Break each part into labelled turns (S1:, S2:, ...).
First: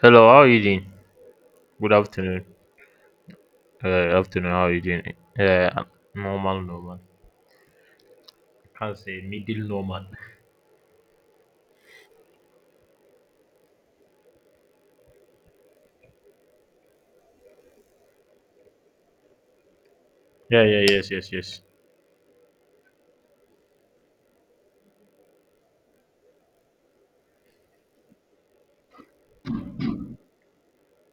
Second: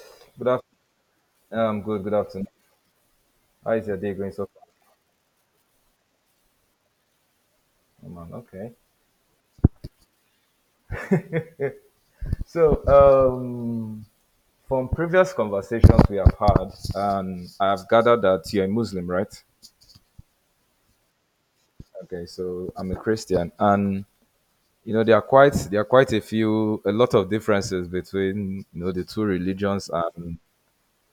S1: Hello, how are
S2: Good
S1: you doing?
S2: afternoon.
S1: Good
S2: Good
S1: afternoon.
S2: afternoon. How is your day going so
S1: Afternoon,
S2: far?
S1: how are you doing? I'm normal.
S2: Oh, man,
S1: I can't say middle normal.
S2: okay. So, um, from previous conversations we have had, and I have gathered that you're a Muslim, right?
S1: Yeah, yes, yes, yes.
S2: Okay. So I'm a Christian, and you know there are quite a few a lot of differences between you know the two religions and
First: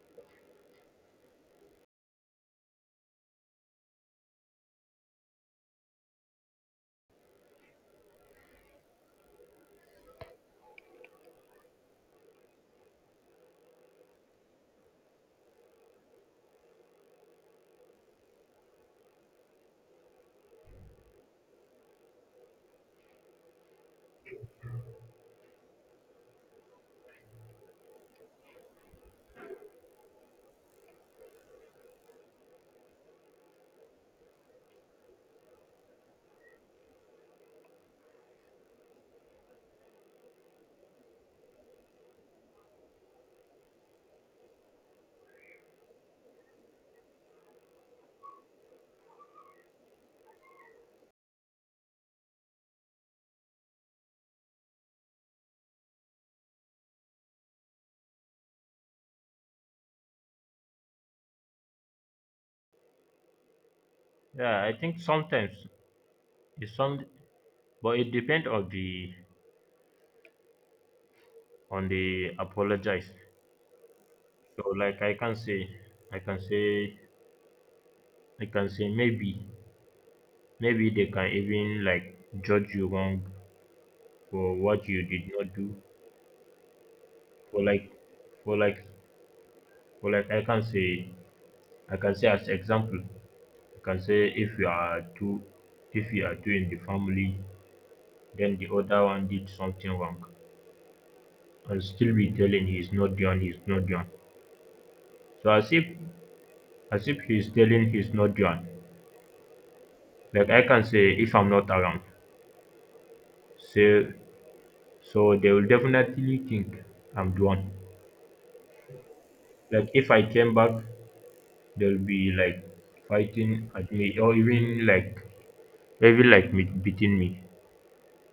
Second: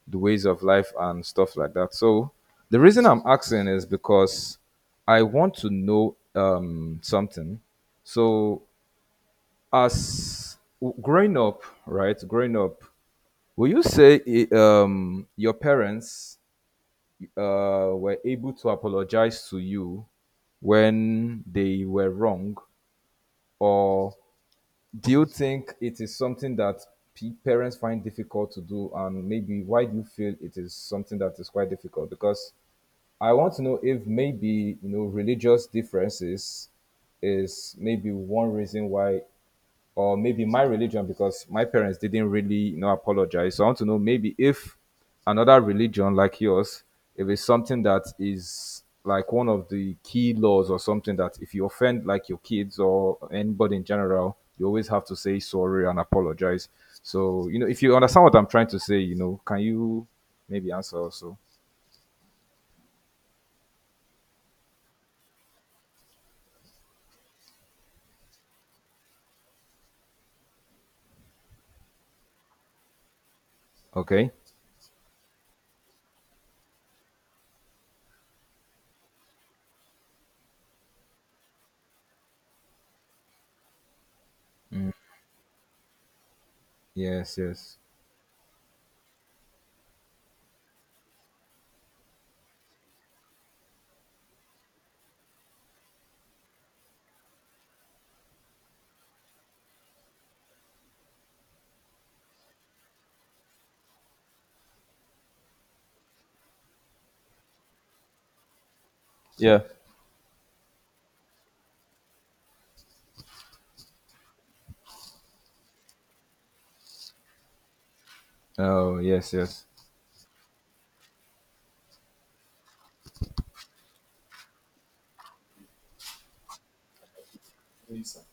S2: the ways of life and stuff like that. So the reason I'm asking is because I want to know something. So growing up, right? Growing up, will you say your parents were able to apologize to you when they were wrong, or do you think it is something that parents find difficult to do, and maybe why do you feel it is something that is quite difficult? Because I want to know if maybe you know religious differences is maybe one reason why or maybe my religion because my parents didn't really you know apologize, so I want to know maybe if another religion like yours, if it's something that is like one of the key laws or something that if you offend like your kids or anybody in general, you always have to say sorry and apologize. So you know if you understand what I'm trying to say, you know, can you maybe answer also?
S1: Yeah, I think sometimes it's some, but it depends on the apologize.
S2: Okay,
S1: So I can say, I can say maybe they can even like judge you wrong for what you did not do
S2: yes,
S1: for
S2: yes,
S1: like for like for like I can say as example can say if you are two in the family, then the other one did something wrong and still be telling he's not done. He's not done. So as if he's telling he's not done.
S2: yeah,
S1: Like I can say if I'm not around. Say so they will definitely think I'm done.
S2: oh yes, yes,
S1: Like if I came back, they'll be like fighting at me or even like me beating me.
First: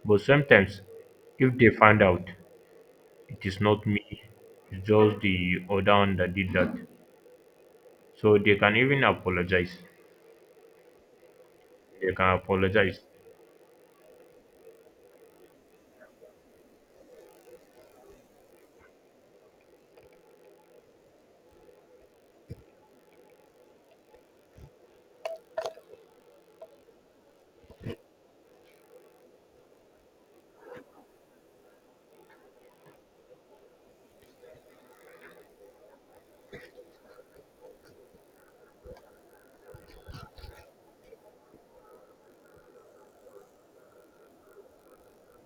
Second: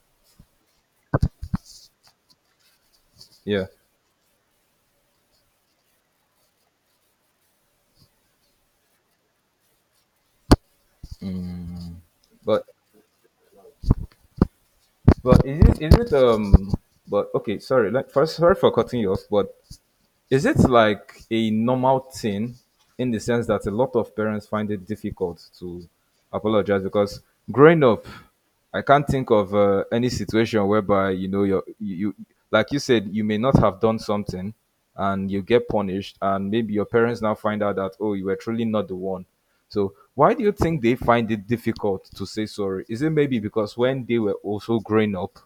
S1: But sometimes if they find out it is
S2: yeah.
S1: not me, it's just the other one that did that. So they can even apologize. They can
S2: but
S1: apologize.
S2: But is it But okay, sorry. Like first, sorry for cutting you off. But is it like a normal thing in the sense that a lot of parents find it difficult to apologize? Because growing up, I can't think of any situation whereby you know you like you said you may not have done something and you get punished, and maybe your parents now find out that oh, you were truly not the one. So why do you think they find it difficult to say sorry? Is it maybe because when they were also growing up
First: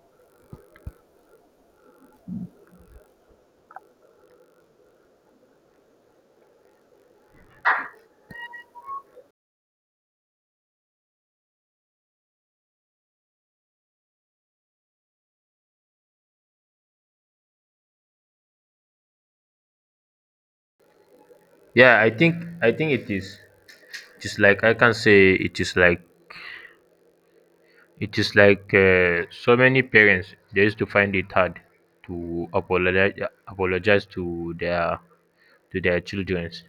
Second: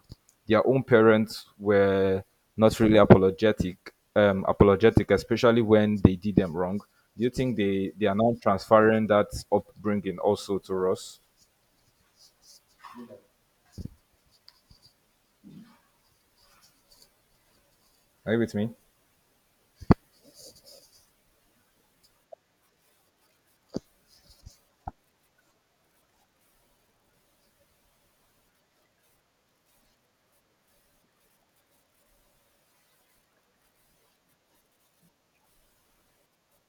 S2: their own parents were not really apologetic, especially when they did them wrong. Do you think they are now transferring that upbringing also to us? Are you with me?
S1: Yeah, I think it is like I can say it is like it is like so many parents, they used to find it hard to apologize apologize to their their childrens.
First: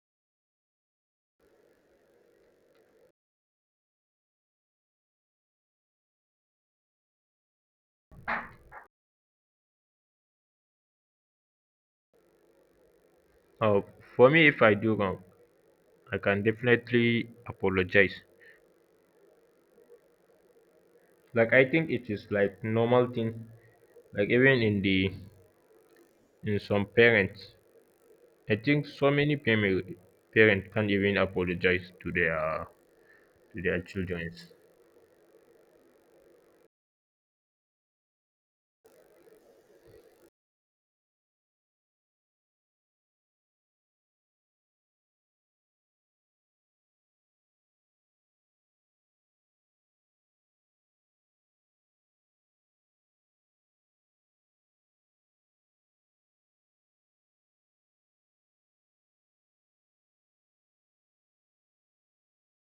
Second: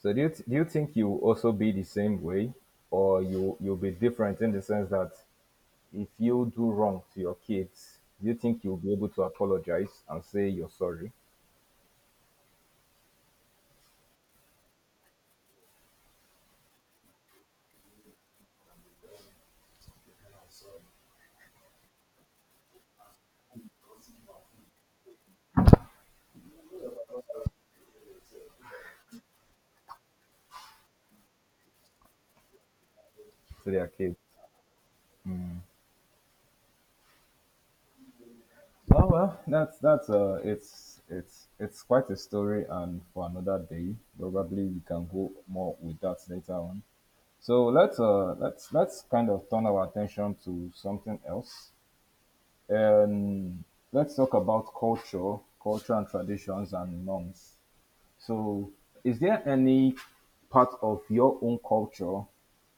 S2: So do do you think you will also be the same way, or you'll be different in the sense that if you do wrong to your kids, do you think you'll be able to apologize and say you're sorry
S1: Uh, for me, if I do wrong, I can definitely apologize. Like I think it is like normal thing. Like even in some parents, I think so many family parents can't even apologize to
S2: to
S1: their
S2: their kids?
S1: children.
S2: Oh well, that's it's quite a story, and for another day, probably we can go more with that later on. So let's kind of turn our attention to something else, and let's talk about culture, culture and traditions and norms. So, is there any part of your own culture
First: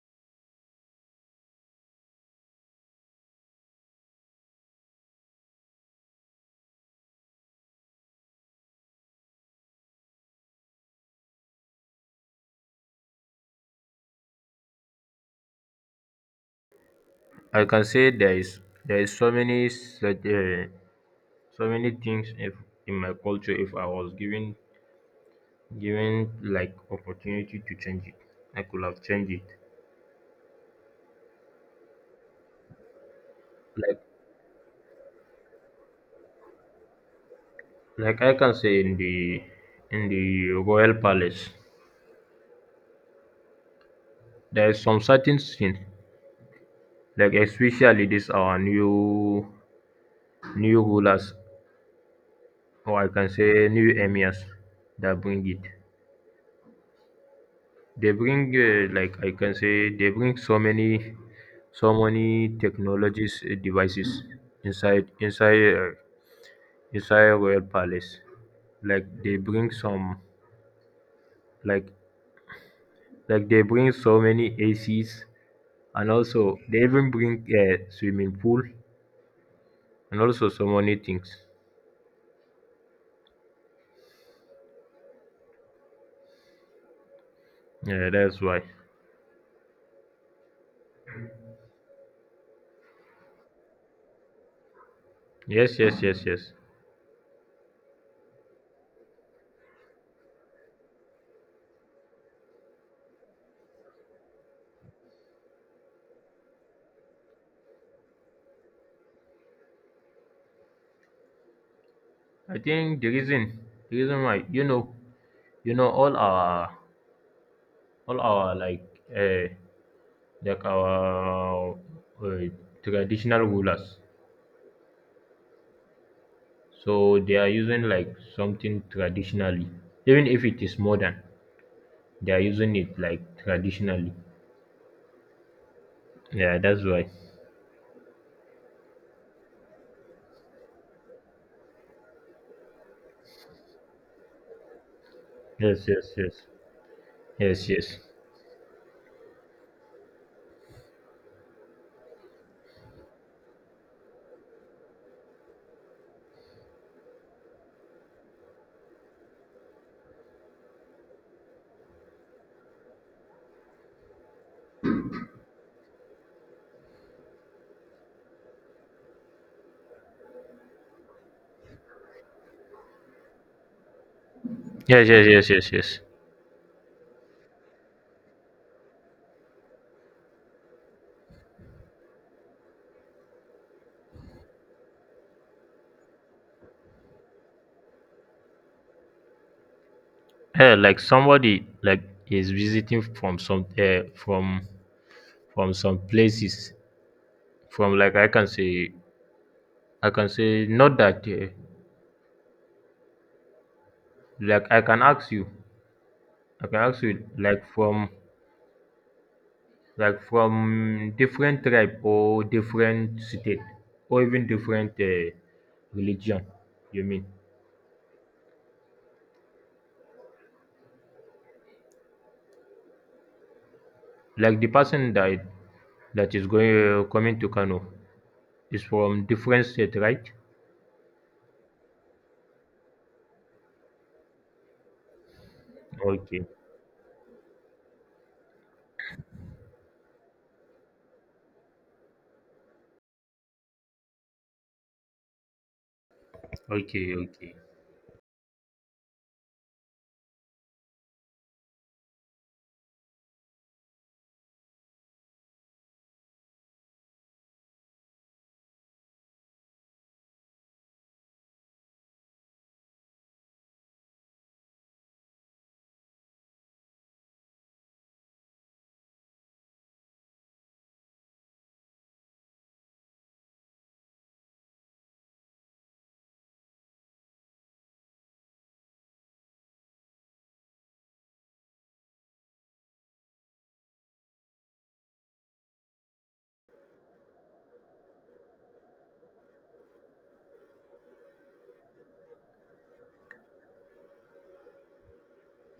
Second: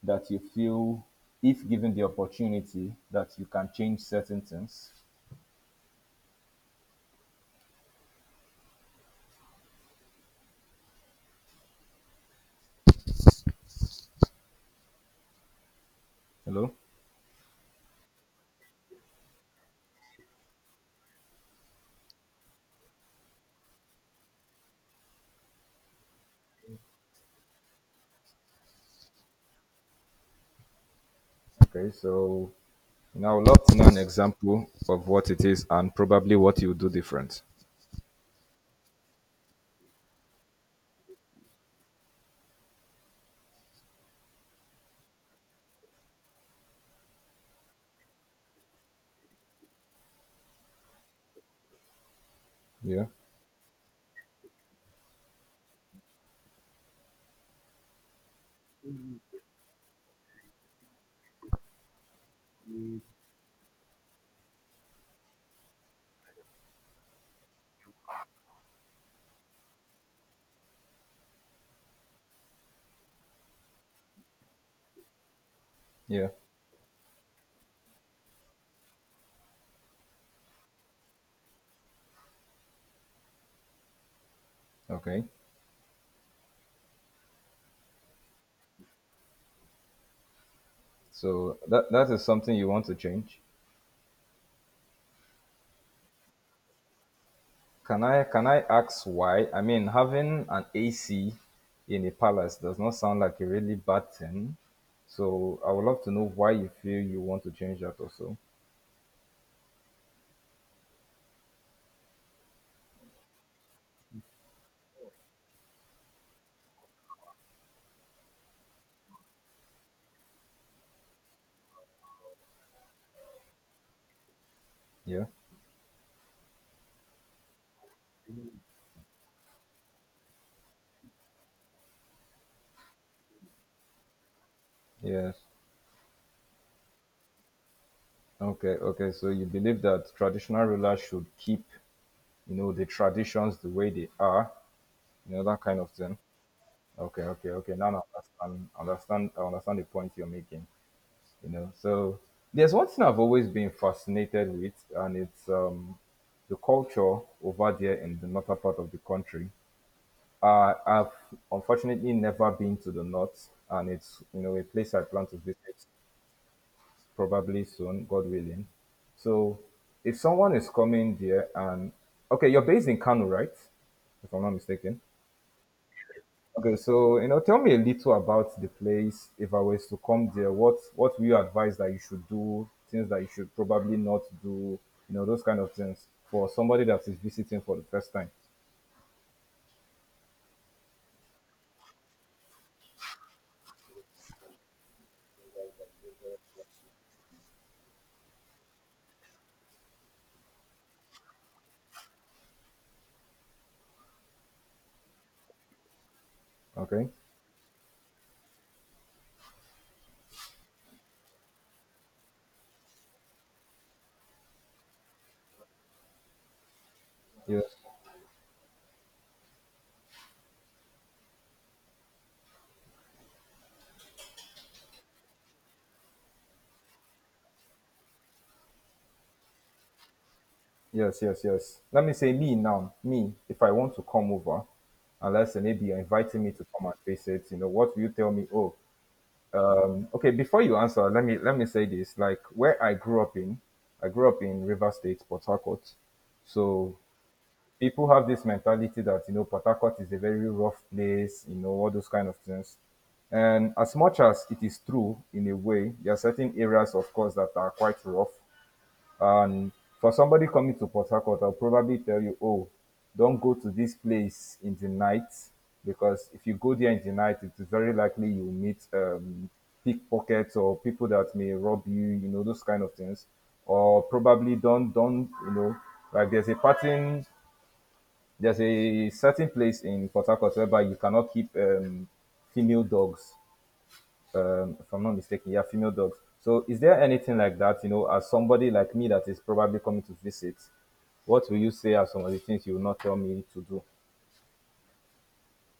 S2: that you feel, if given the opportunity, that you can change certain things? Hello.
S1: I can say there is so many such so many things, if in my culture, if I was given like opportunity to change it, I could have changed it.
S2: Okay, so. And I would love to know an
S1: Like
S2: example of what it is and probably what you do different.
S1: like I can say in the royal palace, there is some certain things, like especially this our new rulers, or
S2: Yeah.
S1: I can say new emirs, that bring it. They bring like I can say they bring so many technologies, devices inside royal palace. Like they bring some, like like they bring so many ACs, and
S2: Yeah.
S1: also they even bring a swimming pool and also so many things.
S2: Okay.
S1: Yeah, that's why.
S2: So that that is something you want to change.
S1: Yes, yes, yes, yes.
S2: Can I ask why? I mean, having an AC in a palace does not sound like a really bad thing. So I would love to know why you feel you want to change that also.
S1: I think the reason why you know all our all our like uh, like our uh, traditional rulers.
S2: Yeah.
S1: So they are using like something traditionally, even if it is modern, they are using it like traditionally.
S2: Yes.
S1: Yeah, that's why.
S2: Okay. Okay. So you believe that traditional rulers should keep, you know, the traditions the way they are, you know, that kind
S1: Yes,
S2: of
S1: yes,
S2: thing.
S1: yes,
S2: Okay, okay,
S1: yes,
S2: okay. Now
S1: yes,
S2: I I understand the point you're making. You know, so there's one thing I've always been fascinated with, and it's the culture over there in the northern part of the country. I've unfortunately never been to the north, and it's you know a place I plan to visit probably soon, God willing. So if someone is coming there, and okay, you're based in Kano, right? If I'm not mistaken.
S1: yes, yes, yes, yes, yes.
S2: Okay, so you know, tell me a little about the place. If I was to come there, what will you advise that you should do? Things that you should probably not do. You know, those kind of things for somebody that is visiting for the first time.
S1: Yeah, like somebody like is visiting from some places, from like I can say not that like I can ask you I can ask
S2: Okay.
S1: you like from from different tribe or different state or even different religion, you mean,
S2: Yes.
S1: like the person that is going coming to Kano is from different state, right?
S2: Yes. Yes. Yes. Let me say me now. Me, if I want to come over, unless maybe you're inviting
S1: Okay,
S2: me to come and visit, you know, what will you tell me? Oh, okay. Before you answer, let me say this. Like where I grew up in, I grew up in River State, Port Harcourt. So
S1: okay, okay.
S2: people have this mentality that you know Port Harcourt is a very rough place, you know, all those kind of things. And as much as it is true in a way, there are certain areas, of course, that are quite rough. And for somebody coming to Port Harcourt, I'll probably tell you, oh, don't go to this place in the night, because if you go there in the night, it is very likely you will meet pickpockets or people that may rob you, you know, those kind of things. Or probably don't you know, like there's a pattern, there's a certain place in Port Harcourt whereby you cannot keep female dogs, if I'm not mistaken. Yeah, female dogs. So, is there anything like that? You know, as somebody like me that is probably coming to visit, what will you say are some of the things you will not tell me to do?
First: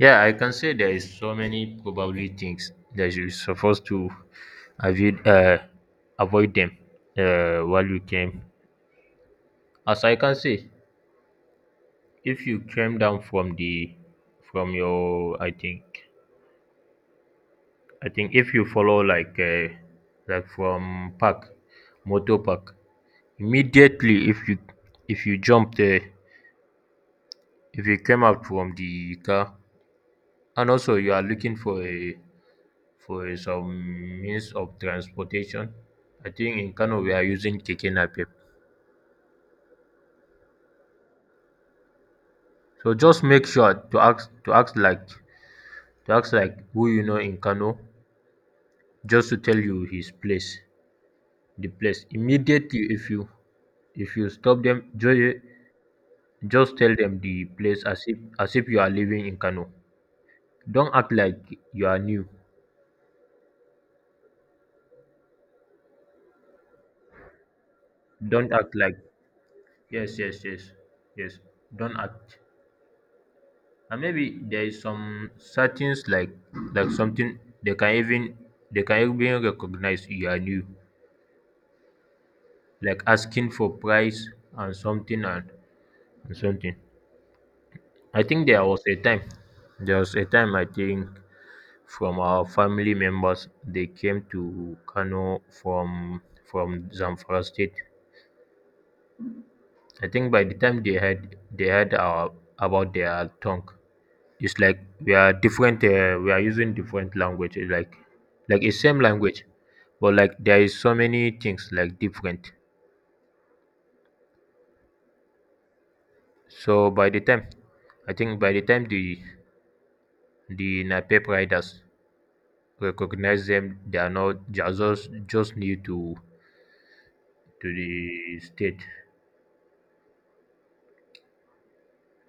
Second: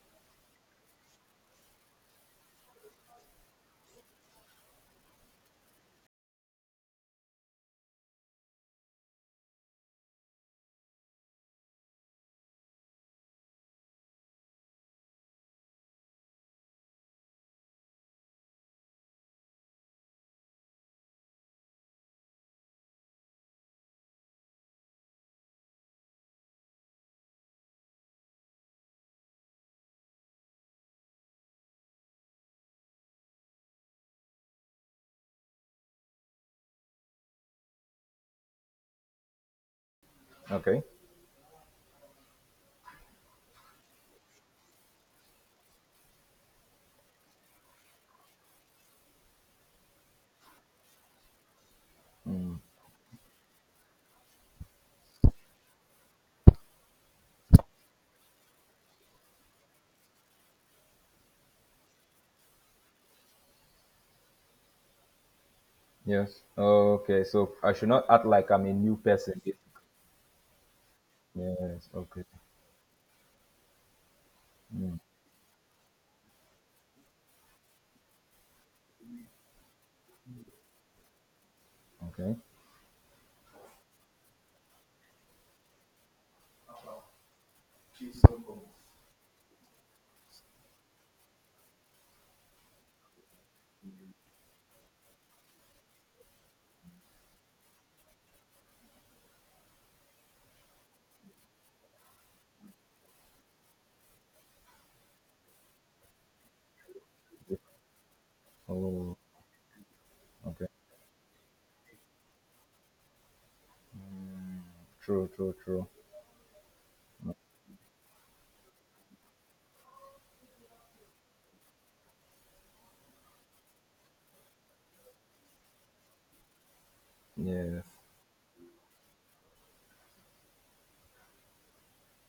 S1: Yeah, I can say there is so many probably things that you're supposed to avoid, avoid them while you came. As I can say, if you came down from the from your I think I think if you follow like like from park, motor park, immediately if you jump there, if you came out from the car, and also you are looking for some means of transportation, I think in Kano we are using keke napep.
S2: Okay.
S1: So just make sure to ask like who you know in Kano, just to tell you the place. Immediately if you stop them, just tell them the place as if you are living in Kano. Don't act like you are new.
S2: Yes. Okay. So I should not act
S1: Don't
S2: like I'm a
S1: act like,
S2: new person.
S1: yes, yes, yes, yes.
S2: Yes.
S1: Don't
S2: Okay.
S1: act. And maybe there is
S2: Mm.
S1: some certain like something they can even recognize you are new,
S2: Okay.
S1: like asking for price and something and something. I think there was a time, I think, from our family members, they came to Kano from Zamfara state. I think by the time they had our, about their tongue, it's like we are different. We are using different language. It's like it's same
S2: Oh.
S1: language, but like there
S2: Okay.
S1: is so many things like different.
S2: True. True. True.
S1: So by the time, I think by the time the Napep riders recognize them, they are not, they are just new to
S2: Yes.
S1: the state.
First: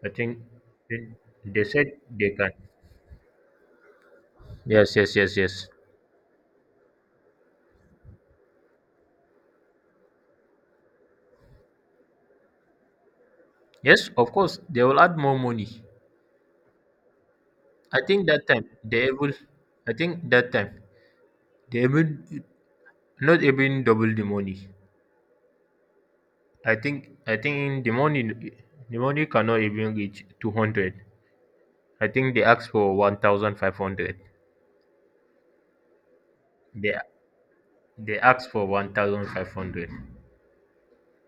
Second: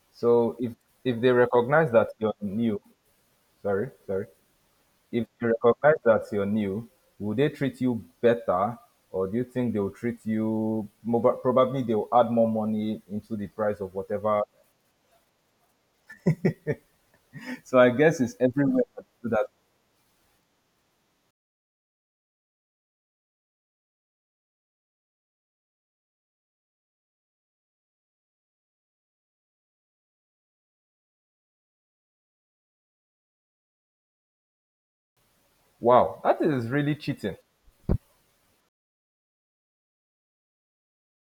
S1: I think
S2: So
S1: they
S2: if they
S1: they said
S2: recognize that
S1: they
S2: you're
S1: can.
S2: new, sorry, sorry.
S1: Yes, yes,
S2: If
S1: yes,
S2: they
S1: yes.
S2: recognize that you're new, will they treat you better, or do you think they'll treat you more? But probably they'll add more money into the price of
S1: Yes, of
S2: whatever?
S1: course, they will add more money.
S2: So I
S1: I
S2: guess
S1: think
S2: it's everywhere that do that.
S1: that time they will not even double the money. I think the money cannot even reach 200. I think they asked for 1,500.
S2: Wow, that is
S1: They
S2: really cheating.
S1: they asked for 1,500.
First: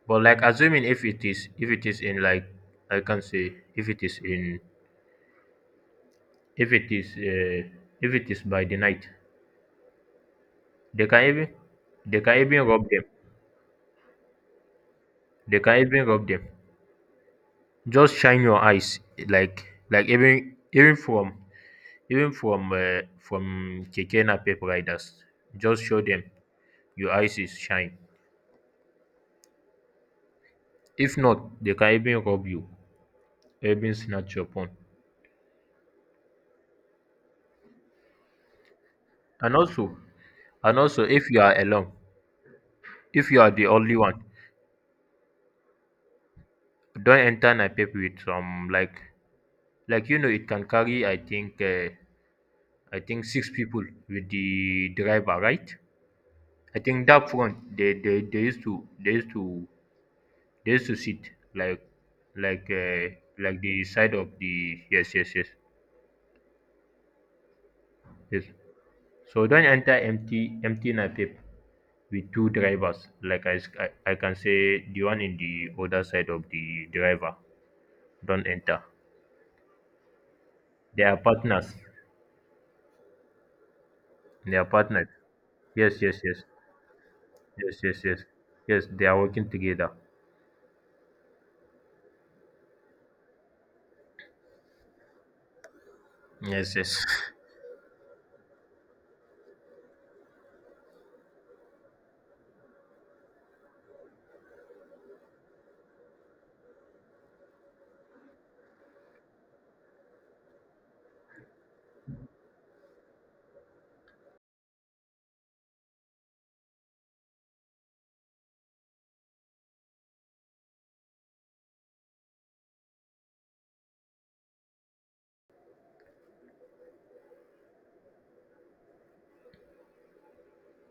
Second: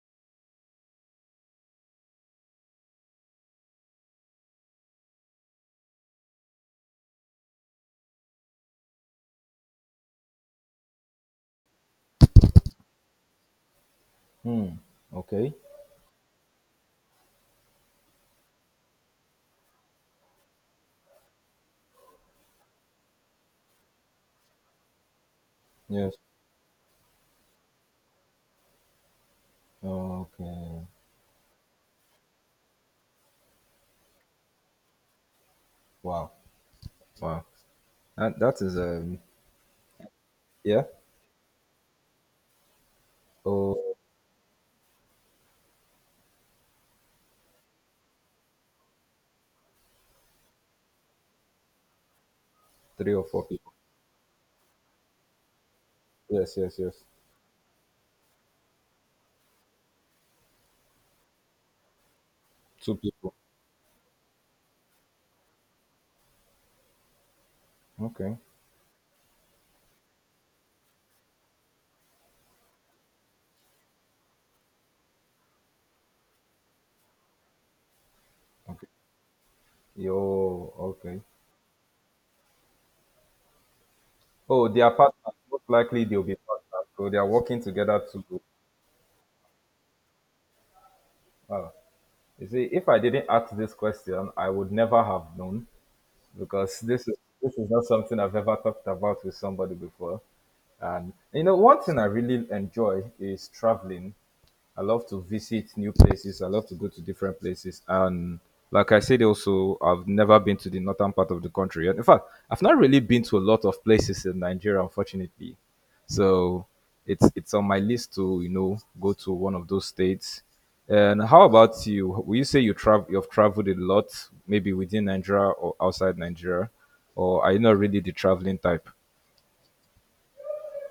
S1: But like assuming if it is in like, I can say if it is in, if it is uh, if it is by the night, they can even rob them.
S2: Hmm. Okay.
S1: They can even rob them. Just shine your eyes like even from even from um from keke napep riders, just show
S2: Yes.
S1: them your eyes is shine,
S2: Okay.
S1: if not they can even rob you, even snatch your phone.
S2: Wow. Wow. And that is um,
S1: And also,
S2: yeah.
S1: if you are alone, if you are the only
S2: Oh,
S1: one, don't enter napep with some, like you know, it can carry I think
S2: three or four
S1: six
S2: people.
S1: people with the driver, right?
S2: Yes. Yes.
S1: I
S2: Yes.
S1: think that front they used to they used to, they used to sit like, like
S2: Two
S1: uh,
S2: people.
S1: like the side of the, yes yes yes
S2: Okay.
S1: yes. So don't enter empty napep with two drivers. I can say the one in the other side of the driver. Don't enter.
S2: Okay. Yo.
S1: They are
S2: Okay.
S1: partners. They are
S2: Oh, they are
S1: partners.
S2: partners. Most
S1: Yes
S2: likely
S1: yes
S2: they'll be
S1: yes
S2: partners. So they are working
S1: yes yes
S2: together
S1: yes
S2: to
S1: yes. They are working together.
S2: wow. You see, if I didn't ask this question, I would never have known,
S1: Yes
S2: because
S1: yes.
S2: this is not something I've ever talked about with somebody before. And you know, one thing I really enjoy is traveling. I love to visit new places. I love to go to different places. And like I said, also, I've never been to the northern part of the country. And in fact, I've not really been to a lot of places in Nigeria, unfortunately. So it's on my list to you know go to one of those states. And how about you? Will you say you travel you've traveled a lot, maybe within Nigeria or outside Nigeria, or are you not really the traveling type?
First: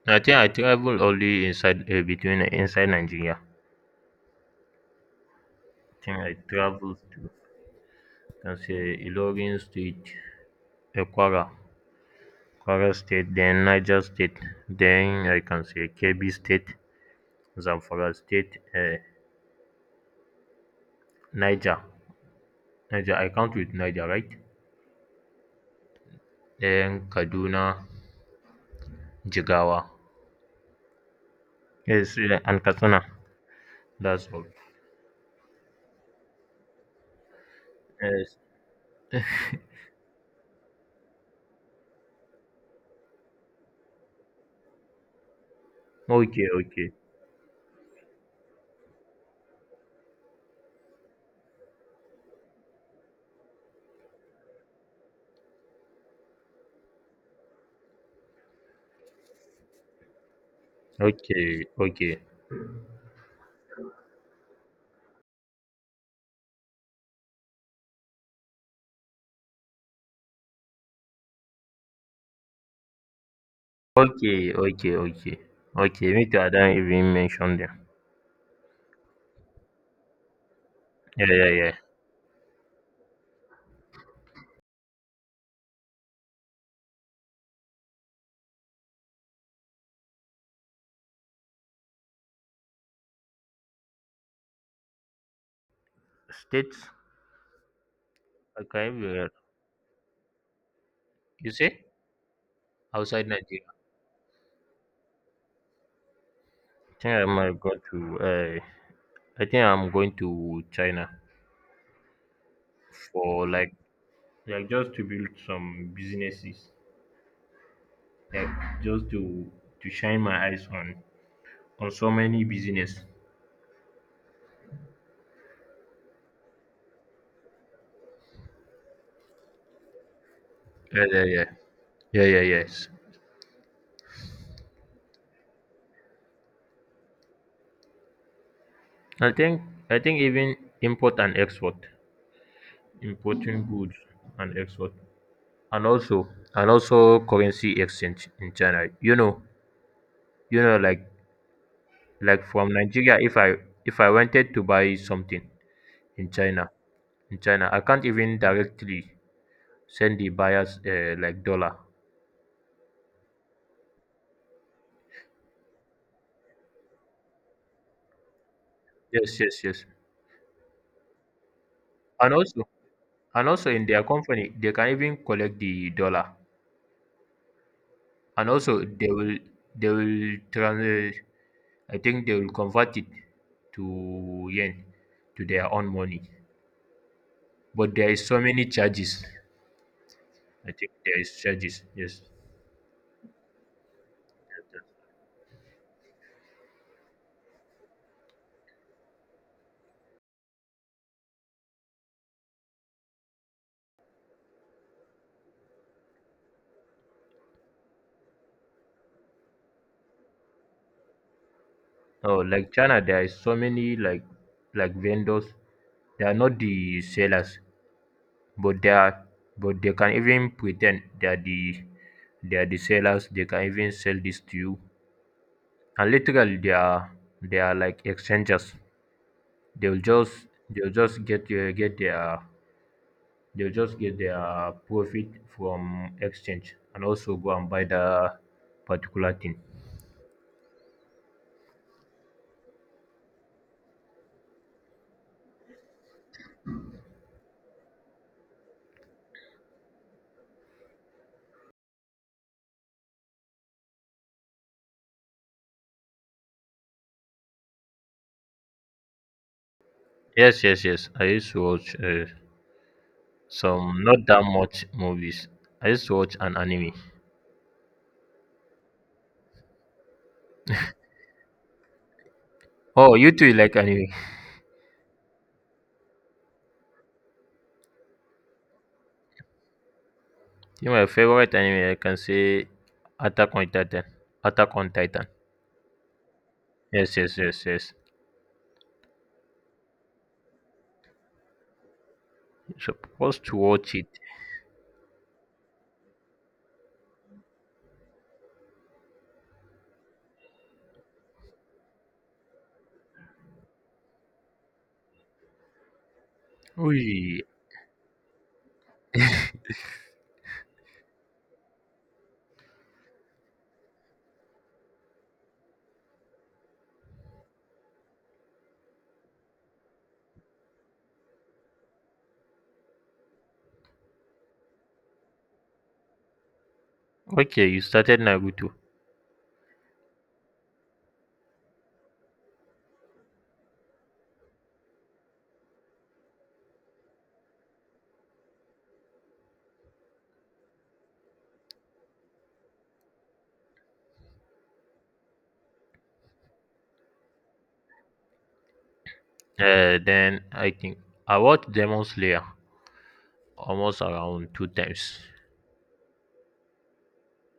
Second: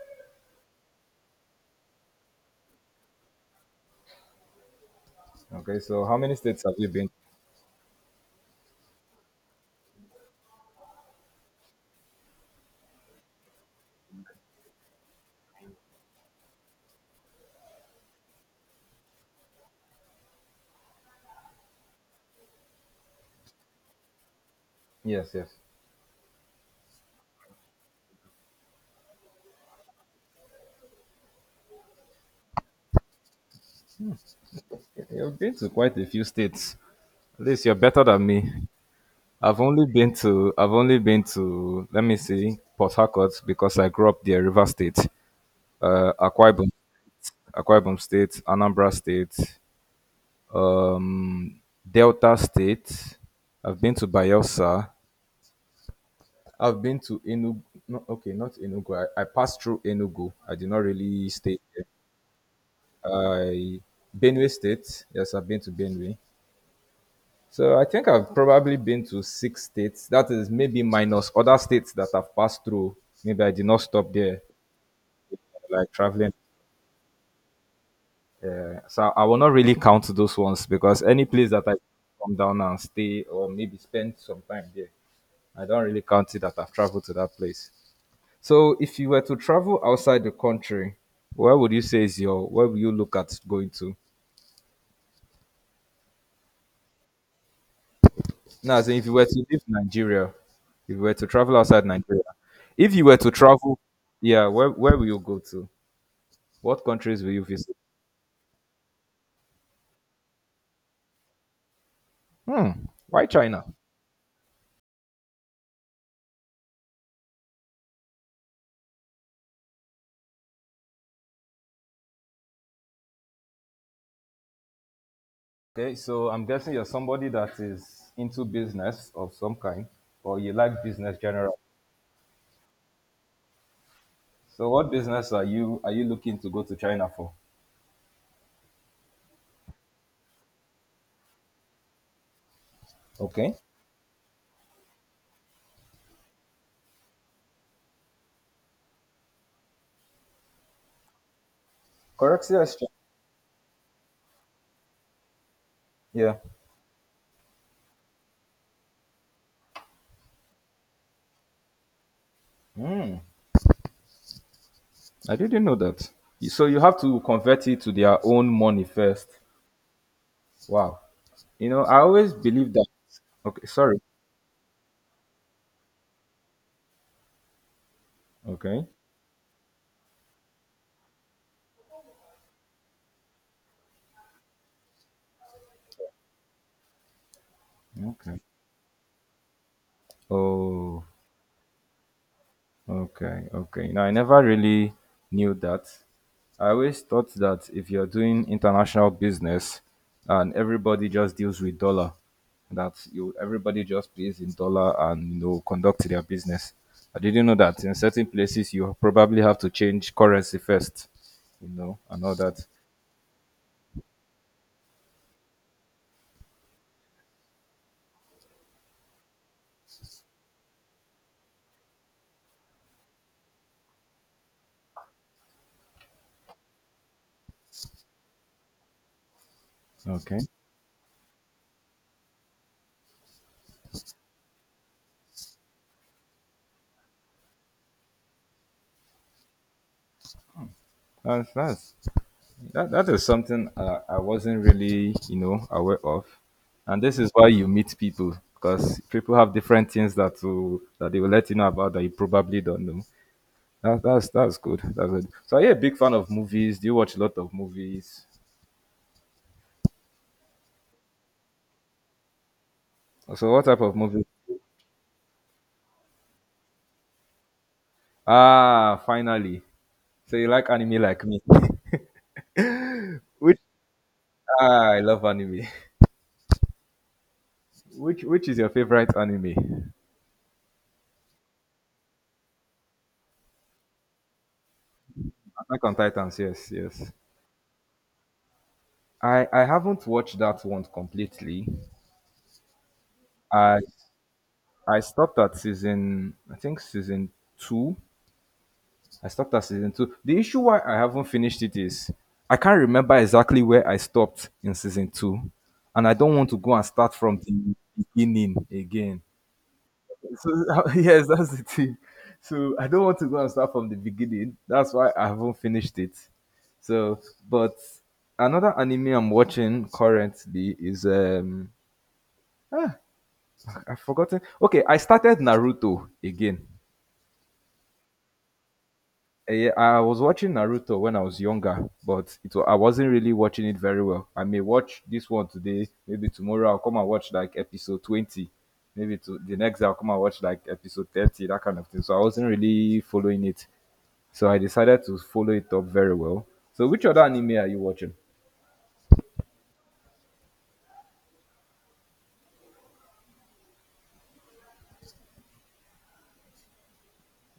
S1: I think I travel only inside, between, inside Nigeria.
S2: Okay,
S1: I
S2: so how
S1: think I
S2: many states have you
S1: travel
S2: been?
S1: to, can say, Ilorin Street. A Kwara, Kwara State, then Niger State, then I can say Kebbi State, Zamfara State, Niger. Niger, I count with Niger, right?
S2: Yes, yes.
S1: Then Kaduna, Jigawa. Yes, and Katsina. That's all.
S2: You've been to quite a few states. At least you're better than
S1: Yes.
S2: me. I've only been to let me see, Port Harcourt because I grew up there, River State, uh,
S1: Okay,
S2: Akwa Ibom,
S1: okay,
S2: Akwa Ibom State, Anambra State, um, Delta State. I've been to Bayelsa. I've been to Enugu. No, okay, not Enugu. I passed through Enugu. I did not really stay
S1: okay,
S2: there.
S1: okay,
S2: I Benue State. Yes, I've been to Benue. So I think I've probably been to six states. That is maybe minus other states that I've passed through. Maybe I did not stop there,
S1: okay, okay, okay,
S2: like
S1: okay. Me
S2: traveling.
S1: too. I don't even mention them.
S2: So I will not really count those ones because any
S1: Yeah, yeah,
S2: place that
S1: yeah.
S2: I come down and stay or maybe spend some time there, I don't really count it that I've traveled to that place. So if you were to travel outside the country, where would you say is your, where would you look at going to?
S1: States,
S2: Now,
S1: okay,
S2: so if you were
S1: everywhere.
S2: to leave Nigeria, if you were to
S1: You
S2: travel
S1: say
S2: outside Nigeria, if you were
S1: outside
S2: to
S1: Nigeria.
S2: travel, yeah, where will you go to? What
S1: I think
S2: countries
S1: I
S2: will you
S1: might go
S2: visit?
S1: to I'm going to China
S2: Hmm. Why
S1: for
S2: China?
S1: like, just to build some businesses, like just to shine my eyes on so many business.
S2: Okay, so I'm guessing you're somebody that is into business of some kind, or you like
S1: Yeah,
S2: business
S1: yeah, yeah,
S2: generally.
S1: yeah, yeah, yes.
S2: So, what business are you looking to go to China for?
S1: I think I think even import and export,
S2: Okay,
S1: importing goods and export, and also currency exchange in China. You know, you know, like
S2: currency
S1: from
S2: exchange.
S1: Nigeria, if I wanted to buy something in
S2: Yeah.
S1: China, I can't even directly send the buyers like dollar.
S2: I didn't know that. So you have to convert it to their own money first.
S1: Yes, yes, yes.
S2: Wow. You know, I
S1: And
S2: always
S1: also,
S2: believe that. Okay,
S1: in
S2: sorry.
S1: their company, they can even collect the dollar. And also,
S2: Okay.
S1: they will, trans, I think they will convert it to yen, to their own money. But there is
S2: Okay.
S1: so many charges. I think
S2: Oh.
S1: there is charges. Yes.
S2: Okay, okay. Now, I never really knew that. I always thought that if you're doing international business and everybody just deals with dollar, that you everybody just pays in dollar and you know conduct their business. I didn't know that in certain places you probably have to change currency first, you know, and all
S1: Oh,
S2: that.
S1: like China, there is so many like, vendors. They are not the sellers, but they are, but they can even pretend they are the, sellers, they can even sell this to you, and literally they are, like exchangers. They'll
S2: Okay,
S1: just, they'll just get their they'll just get their profit from exchange, and also go and buy the particular thing.
S2: that's that is something I wasn't really, you know, aware of. And this is why you meet people, because people have different things that they will let you know about that you probably don't know. That's good. That's good. So are you a big fan of movies? Do you watch a lot of movies?
S1: Yes, yes, yes, I used to watch
S2: So what type
S1: some,
S2: of
S1: not
S2: movies?
S1: that much movies, I used to watch an anime.
S2: Ah, finally. So you like anime like me.
S1: Oh, you too, you
S2: Which
S1: like anime.
S2: I love anime. Which is your favorite anime?
S1: Yeah, my favorite anime, I can say, Attack on Titan. Attack on Titan.
S2: Attack on Titans. Yes, yes.
S1: Yes, yes, yes, yes.
S2: I haven't watched that one completely.
S1: You're supposed to
S2: I
S1: watch it.
S2: I stopped at season, I think season two. I stopped at season two. The issue why I haven't finished it is I can't remember exactly where I stopped in season two, and I don't want to go and start from
S1: Oy.
S2: the beginning again. So yes, that's the thing. So I don't want to go and start from the beginning. That's why I haven't finished it. So, but another anime I'm watching currently is I've forgotten. Okay, I started Naruto again.
S1: Okay, you started Naruto.
S2: Yeah, I was watching Naruto when I was younger, but it I wasn't really watching it very well. I may watch this one today, maybe tomorrow I'll come and watch like episode 20. Maybe to the next day I'll come and watch like episode 30, that kind of thing. So I wasn't really following it. So I decided to follow it up very well. So which other anime are you watching?
S1: Then I think I watched Demon Slayer almost around two times.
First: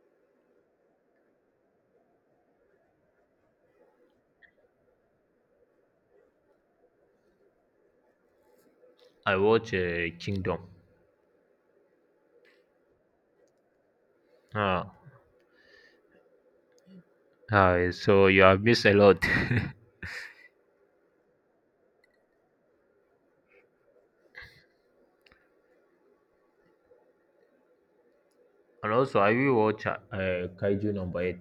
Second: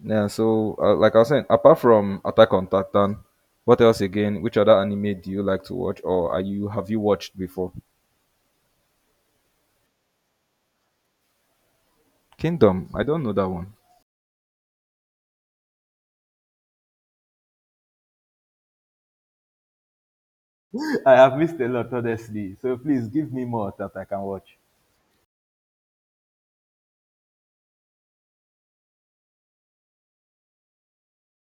S2: Yeah, so like I was saying, apart from Attack on Titan, what else again? Which other anime do you like to watch, or are you have you watched before?
S1: I watched Kingdom.
S2: Kingdom, I don't know that one.
S1: Ah, ah, so you have missed a lot.
S2: I have missed a lot, honestly. So please give me more that I can watch.
S1: And also, I will watch Kaiju number eight.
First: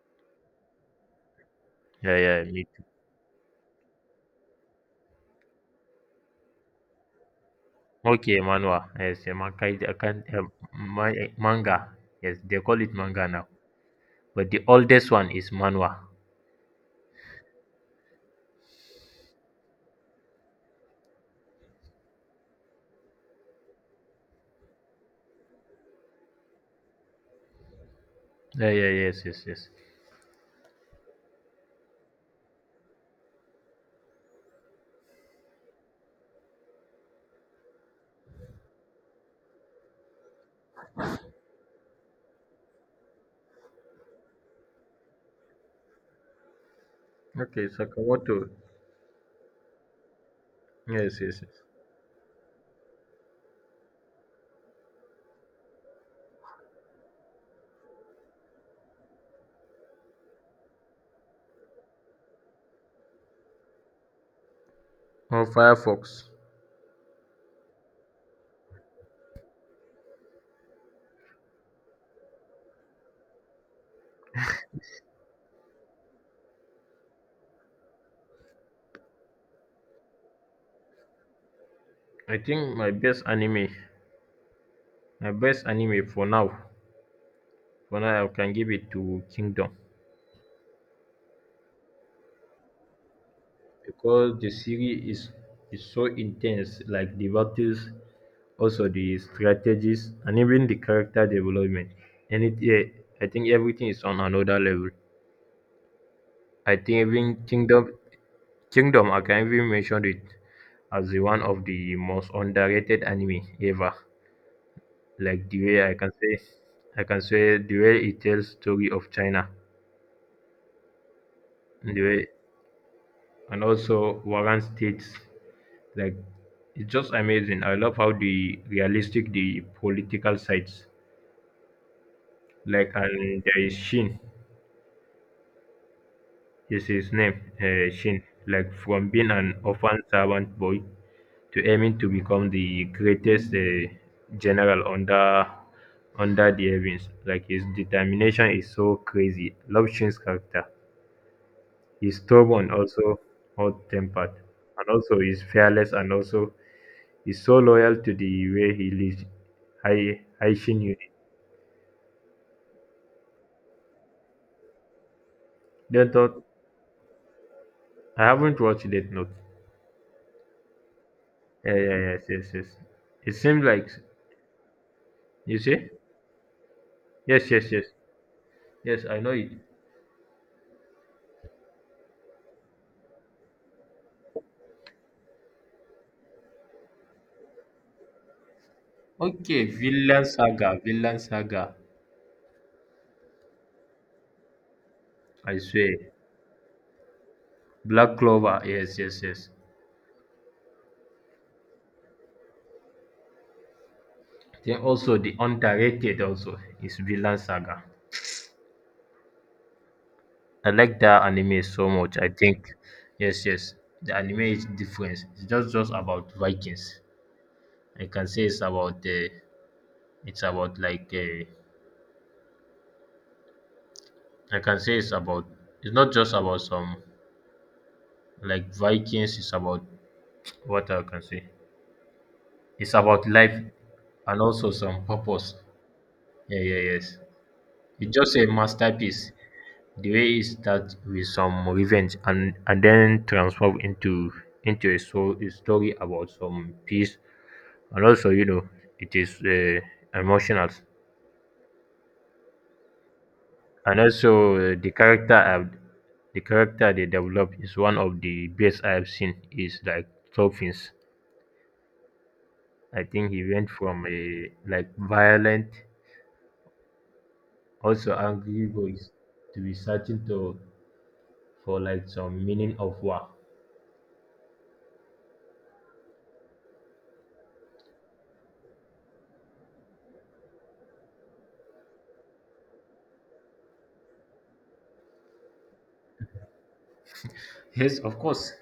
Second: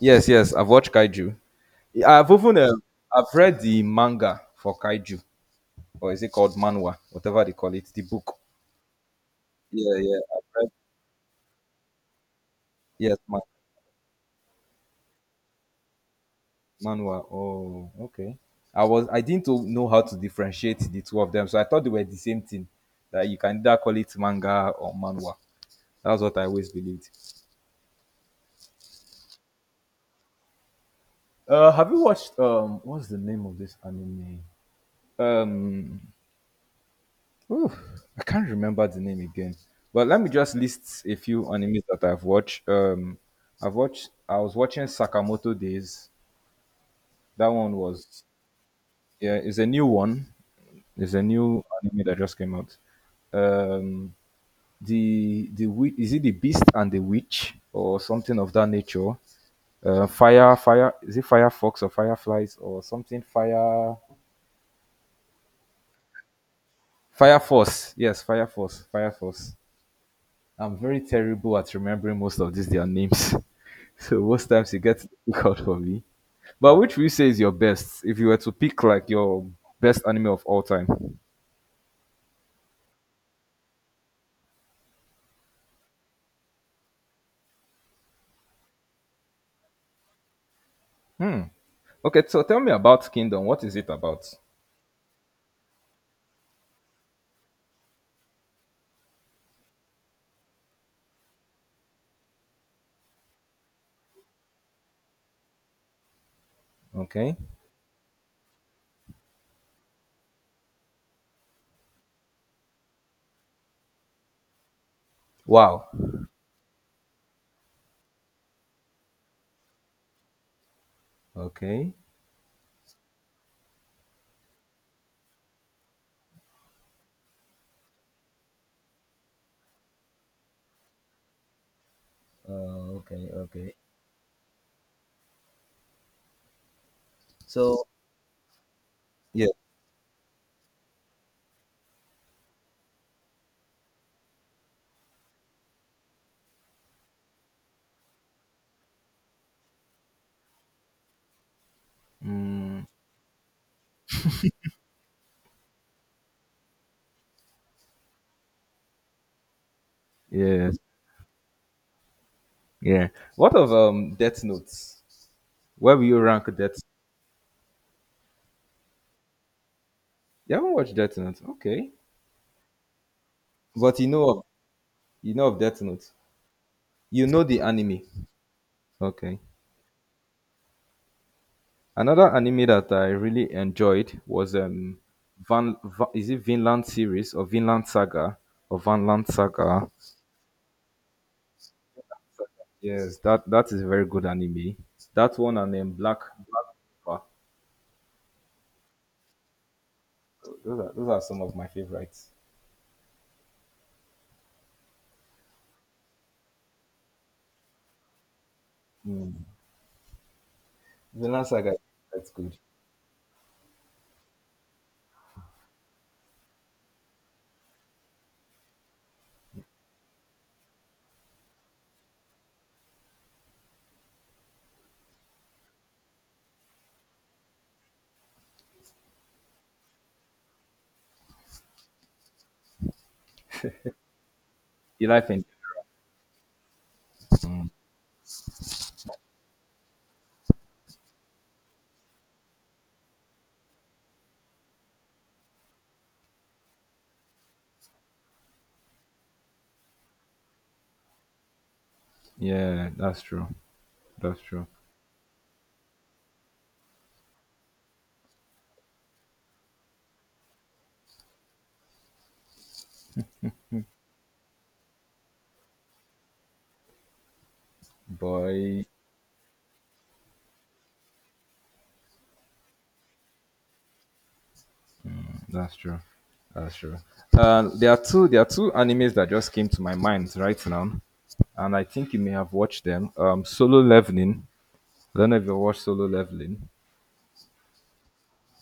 S2: Yes, yes, I've watched Kaiju.
S1: Yeah,
S2: I've
S1: yeah,
S2: even
S1: me.
S2: I've read the manga for Kaiju, or is it called manhwa? Whatever they call it, the book.
S1: Okay, manhwa. Yes, a mankai, I
S2: Yeah, yeah,
S1: can't
S2: I've read.
S1: ma- manga. Yes, they call it
S2: Yes,
S1: manga now. But the oldest one is manhwa.
S2: manhwa. Oh, okay. I didn't know how to differentiate the two of them, so I thought they were the same thing. That you can either call it manga or manhwa. That's what I always believed.
S1: Yeah, yeah, yes, yes, yes.
S2: Have you watched um? What's the name of this anime? Um, Ooh, I can't remember the name again. But let me just list a few animes that I've watched. I've watched. I was watching Sakamoto Days. That
S1: Okay,
S2: one was
S1: Sakamoto.
S2: yeah. It's a new one. It's
S1: Yes,
S2: a
S1: yes, yes.
S2: new anime that just came out. Um, the is it the Beast and the Witch, or something of that nature? Fire is it Firefox or Fireflies or something? Fire
S1: Oh, Firefox.
S2: Fire Force yes, Fire Force. I'm very terrible at remembering most of these their names. So most times it gets difficult for me. But which would you say is your best if you were to pick like your best anime of all time?
S1: I think my best anime, my best anime for now, for now I can give it to Kingdom.
S2: Hmm. Okay, so tell me about Kingdom. What is it about?
S1: Because the series is so intense, like the battles, also the strategies and even the character development, and it, yeah, I think everything is on another level. I think even
S2: Okay.
S1: Kingdom, Kingdom, I can even mention it as the one of the most underrated anime ever, like the way
S2: Wow.
S1: I can say the way it tells story of China,
S2: Okay.
S1: and the way, and also warren states. Like, it's just amazing. I love how the realistic the political sides. Like,
S2: Okay.
S1: and there is
S2: Okay.
S1: Shin, is his name,
S2: So
S1: Shin. Like, from being
S2: yeah.
S1: an orphan servant boy, to aiming to become the greatest general under the heavens. Like, his determination is so crazy. Love Shin's character. He's stubborn, also hot tempered, and also he's fearless, and also he's so loyal to the way he lives. I
S2: Yeah.
S1: shin you.
S2: Yeah. What of Death Notes? Where will
S1: Death
S2: you
S1: Note.
S2: rank Death?
S1: I haven't watched Death Note.
S2: You haven't watched Death Note.
S1: Yeah, yeah,
S2: Okay.
S1: yeah, yes, yes, yes. It seems like,
S2: But you know of
S1: you
S2: Death
S1: see.
S2: Note. You know
S1: Yes,
S2: the
S1: yes, yes,
S2: anime.
S1: yes. I know
S2: Okay.
S1: it.
S2: Another anime that I really enjoyed was is it Vinland series or Vinland Saga or Vanland
S1: Okay,
S2: Saga?
S1: Villain Saga, Villain Saga.
S2: Yes, that is a very good anime. That one,
S1: I
S2: and then
S1: swear,
S2: Black Clover.
S1: Black Clover. Yes, yes, yes.
S2: Those are some of my favorites.
S1: Then also the underrated also is Villain Saga.
S2: Mm.
S1: I like that
S2: Vinland
S1: anime
S2: Saga,
S1: so much. I
S2: that's good.
S1: think, yes, yes, the anime is different. It's just, about Vikings. I can say it's about the, it's about like, I can say it's about, it's not just about some, like, Vikings. It's about what I can say. It's about life and also some
S2: You like it?
S1: purpose. Yeah, yeah, yes. It's just a masterpiece. The way it starts with some revenge, and then transform into a, so, a story about some peace, and also, you know, it is emotional.
S2: Yeah, that's true.
S1: And
S2: That's
S1: also,
S2: true.
S1: the character they developed is one of the best I've seen is like Toppins. I think he went from a like violent, also angry
S2: Boy.
S1: voice, to be searching to, for like some meaning of war.
S2: That's true. That's true. There are two animes that just came to my mind right now, and I think you may have watched them. Solo Leveling. I don't know if you watched Solo Leveling.
S1: Yes, of course.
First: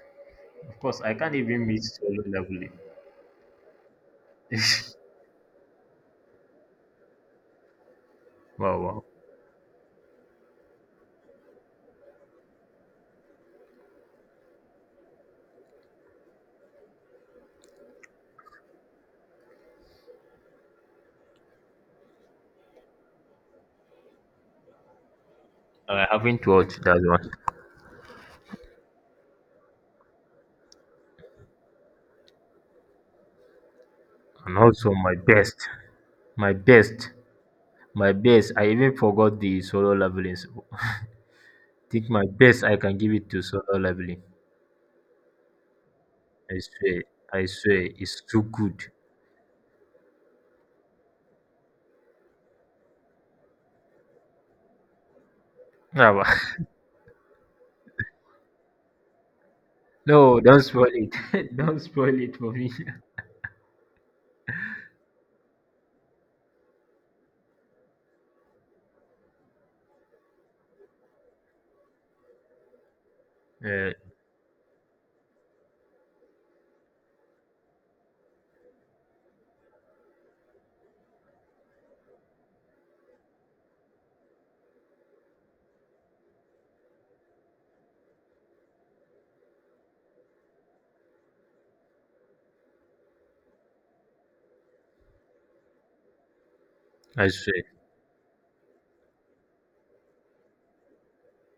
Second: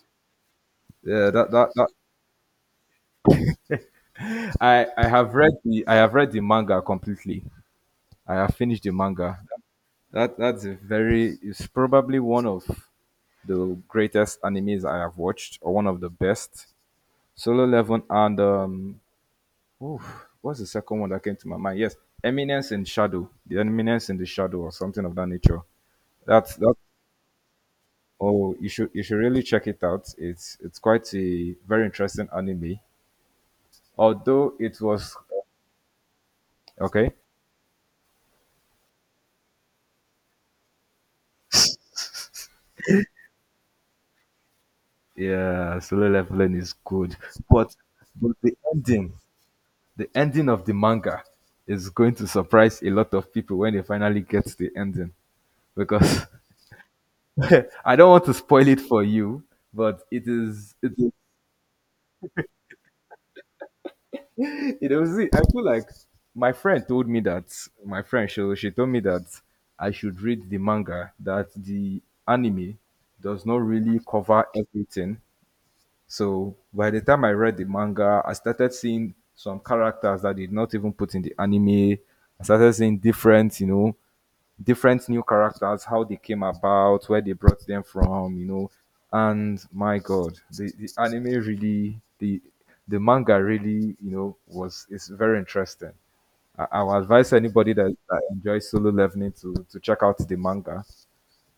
S1: Of course. I
S2: Yeah,
S1: can't
S2: that,
S1: even
S2: that,
S1: meet
S2: that.
S1: solo level.
S2: I, I have read the I have read the manga completely. I have
S1: Wow,
S2: finished the
S1: wow.
S2: manga. That's a very, it's probably one of the greatest animes I have watched, or one of the best. Solo Leveling, and oof, what's the second one that came to my mind? Yes, the Eminence in the Shadow, or something of that nature.
S1: I haven't
S2: That's that.
S1: watched that one.
S2: Oh, you should really check it out. It's quite a very interesting anime. Although
S1: And
S2: it
S1: also my
S2: was
S1: best. My best.
S2: okay,
S1: My best. I even forgot the solo levelings, think my best I can give it to Solo Leveling.
S2: yeah, solo leveling
S1: I
S2: is
S1: swear,
S2: good, but
S1: it's
S2: but
S1: too
S2: the
S1: good.
S2: ending, the ending of the manga, is going to surprise a lot of people when they finally get the ending
S1: Ah,
S2: because
S1: wa-
S2: I don't want to spoil it for you, but
S1: no, don't spoil
S2: it is
S1: it. Don't spoil it for me.
S2: you know, see, I feel like my friend told me that my friend she told me that I should read the manga, that the anime does not
S1: Uh,
S2: really cover everything. So by the time I read the manga, I started seeing some characters that did not even put in the anime. I started seeing different, you know, different new characters, how they came about, where they brought them from, you know. And my God, the manga really, you know, was is very interesting. I would
S1: I
S2: advise
S1: swear.
S2: anybody that, that enjoys solo leveling to check out the manga,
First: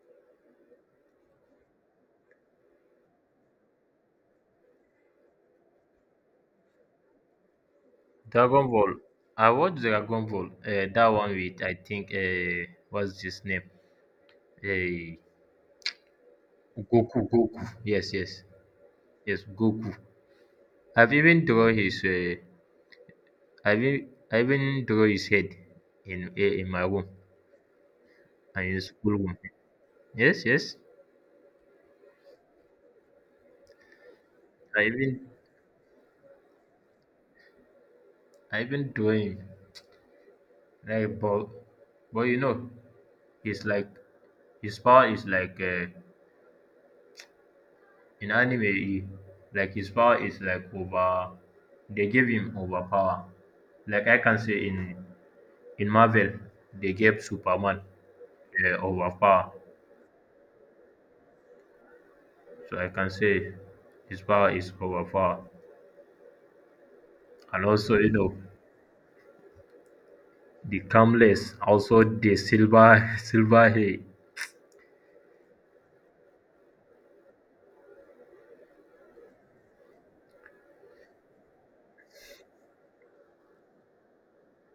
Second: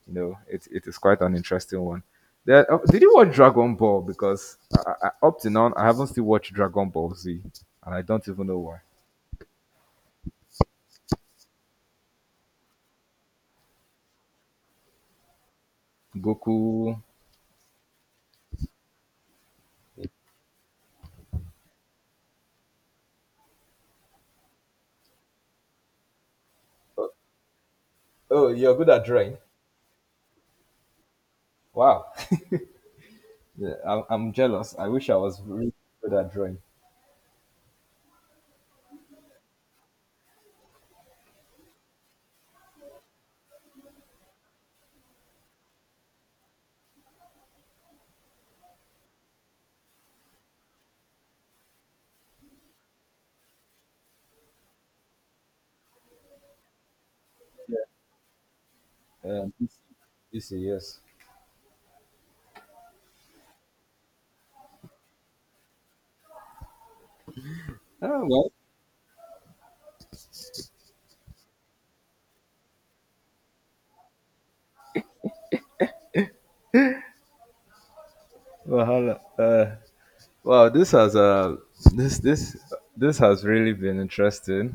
S2: you know, it is quite an interesting one. There, oh, did you watch Dragon Ball? Because up to now, I haven't still watched Dragon Ball Z, and I don't even know
S1: Dragon
S2: why.
S1: Ball. I watched Dragon Ball. That one with I think what's his name? Uh,
S2: Goku.
S1: Goku. Goku. Yes, yes, yes. Goku. I've even draw his. I even draw his head in in my room
S2: Oh,
S1: and
S2: you're
S1: in
S2: good at
S1: school room.
S2: drawing.
S1: Yes, yes.
S2: Wow. Yeah, I'm jealous.
S1: I
S2: I wish I
S1: even
S2: was really good at drawing.
S1: I even draw him. Like, but you know, it's like his power is like, in anime, he, like his power is like over. They gave him overpower. Like I can say in Marvel, they gave Superman overpower.
S2: Um, You see, yes.
S1: So I can say his power is overpower. And also, you
S2: oh,
S1: know,
S2: well,
S1: the Camless, also the silver silver hair.
S2: Well, hello. Wow, this has this this this has really been interesting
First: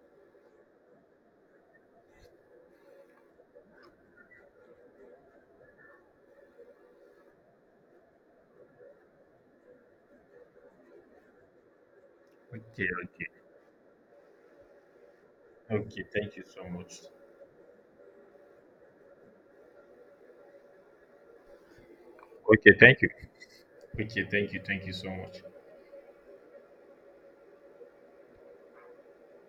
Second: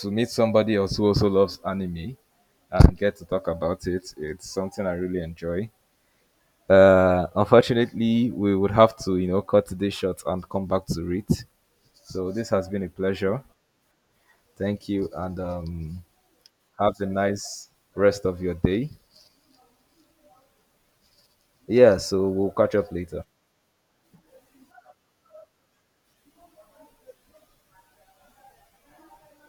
S2: to meet somebody else who also loves anime and get to talk about it. It's something I really enjoy. Unfortunately, we would have to you know cut this short and come back to it. So this has been
S1: Okay,
S2: a
S1: okay,
S2: pleasure. Thank you, and
S1: okay. Thank you so
S2: have
S1: much.
S2: a nice rest of your day. Yeah, so we'll
S1: Okay,
S2: catch up
S1: thank you.
S2: later.
S1: Okay, thank you so much.